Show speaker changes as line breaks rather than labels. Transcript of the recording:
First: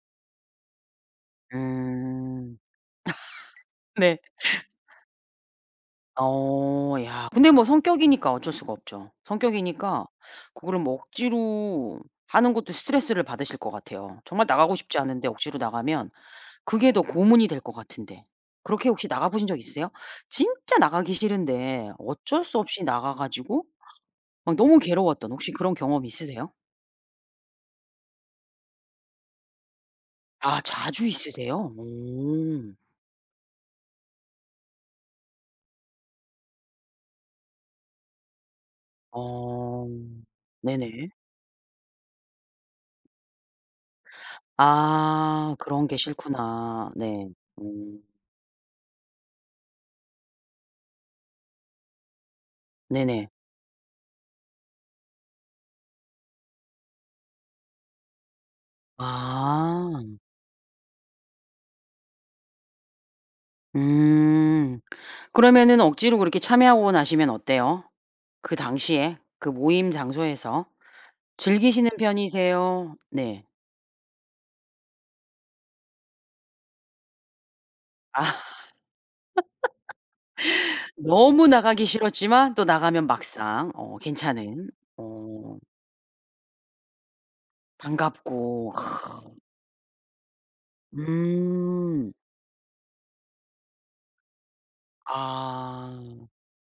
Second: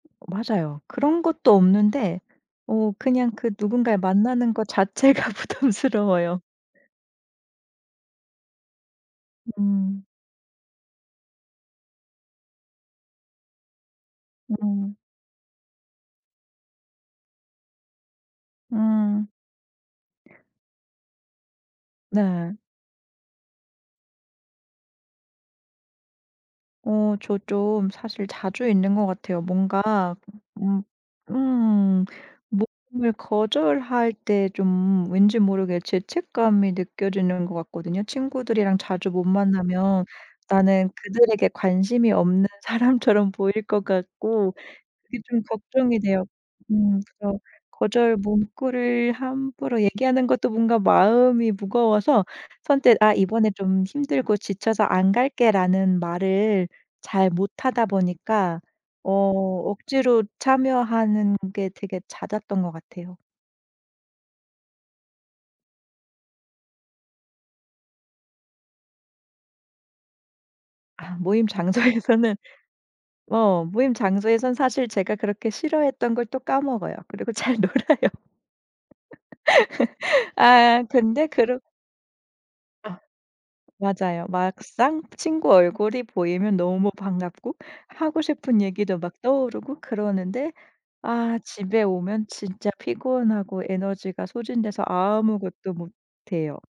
맞아요. 그런 것도 없는데
음.
어 그냥 그 누군가를
네.
만나는 거 자체가 부담스러워요.
어 야 근데 뭐 성격이니까 어쩔 수가 없죠.
음.
성격이니까 그거를 뭐 억지로 하는 것도 스트레스를 받으실 것 같아요. 정말 나가고
음.
싶지 않은데 억지로 나가면 그게 더 고문이 될 것 같은데. 그렇게 혹시
음.
나가보신 적 있으세요? 진짜 나가기 싫은데 어쩔
네.
수 없이 나가 가지고 막 너무 괴로웠던 혹시 그런 경험이 있으세요?
어 저 좀 사실 자주 있는 것 같아요. 뭔가
아
음
자주 있으세요?
음
오.
모임을 거절할 때 좀 왠지 모르게 죄책감이 느껴지는 것 같거든요. 친구들이랑 자주 못
어.
만나면 나는
네네.
그들에게 관심이 없는 사람처럼 보일 것 같고 그게 좀
아 그런 게
걱정이 돼요.
싫구나.
음
네.
그래서
음.
거절 문구를 함부로 얘기하는 것도 뭔가 마음이 무거워서 선뜻 "아
네네.
이번에 좀 힘들고 지쳐서 안 갈게."라는 말을 잘 못하다 보니까 어
아.
억지로 참여하는 게 되게 잦았던 것 같아요.
음. 그러면은 억지로 그렇게 참여하고 나시면 어때요? 그 당시에 그 모임 장소에서
아 모임
즐기시는
장소에서는
편이세요 네.
어 모임 장소에선 사실 제가 그렇게 싫어했던 걸 또 까먹어요. 그리고 잘 놀아요.
아.
아 근데
너무
그렇
나가기 싫었지만 또
아.
나가면 막상 어
맞아요.
괜찮은.
막상 친구
어.
얼굴이 보이면 너무 반갑고 하고 싶은
반갑고. 아
얘기도 막
음.
떠오르고 그러는데 아 집에
음.
오면 진짜 피곤하고 에너지가 소진돼서 아무것도 못
아.
해요.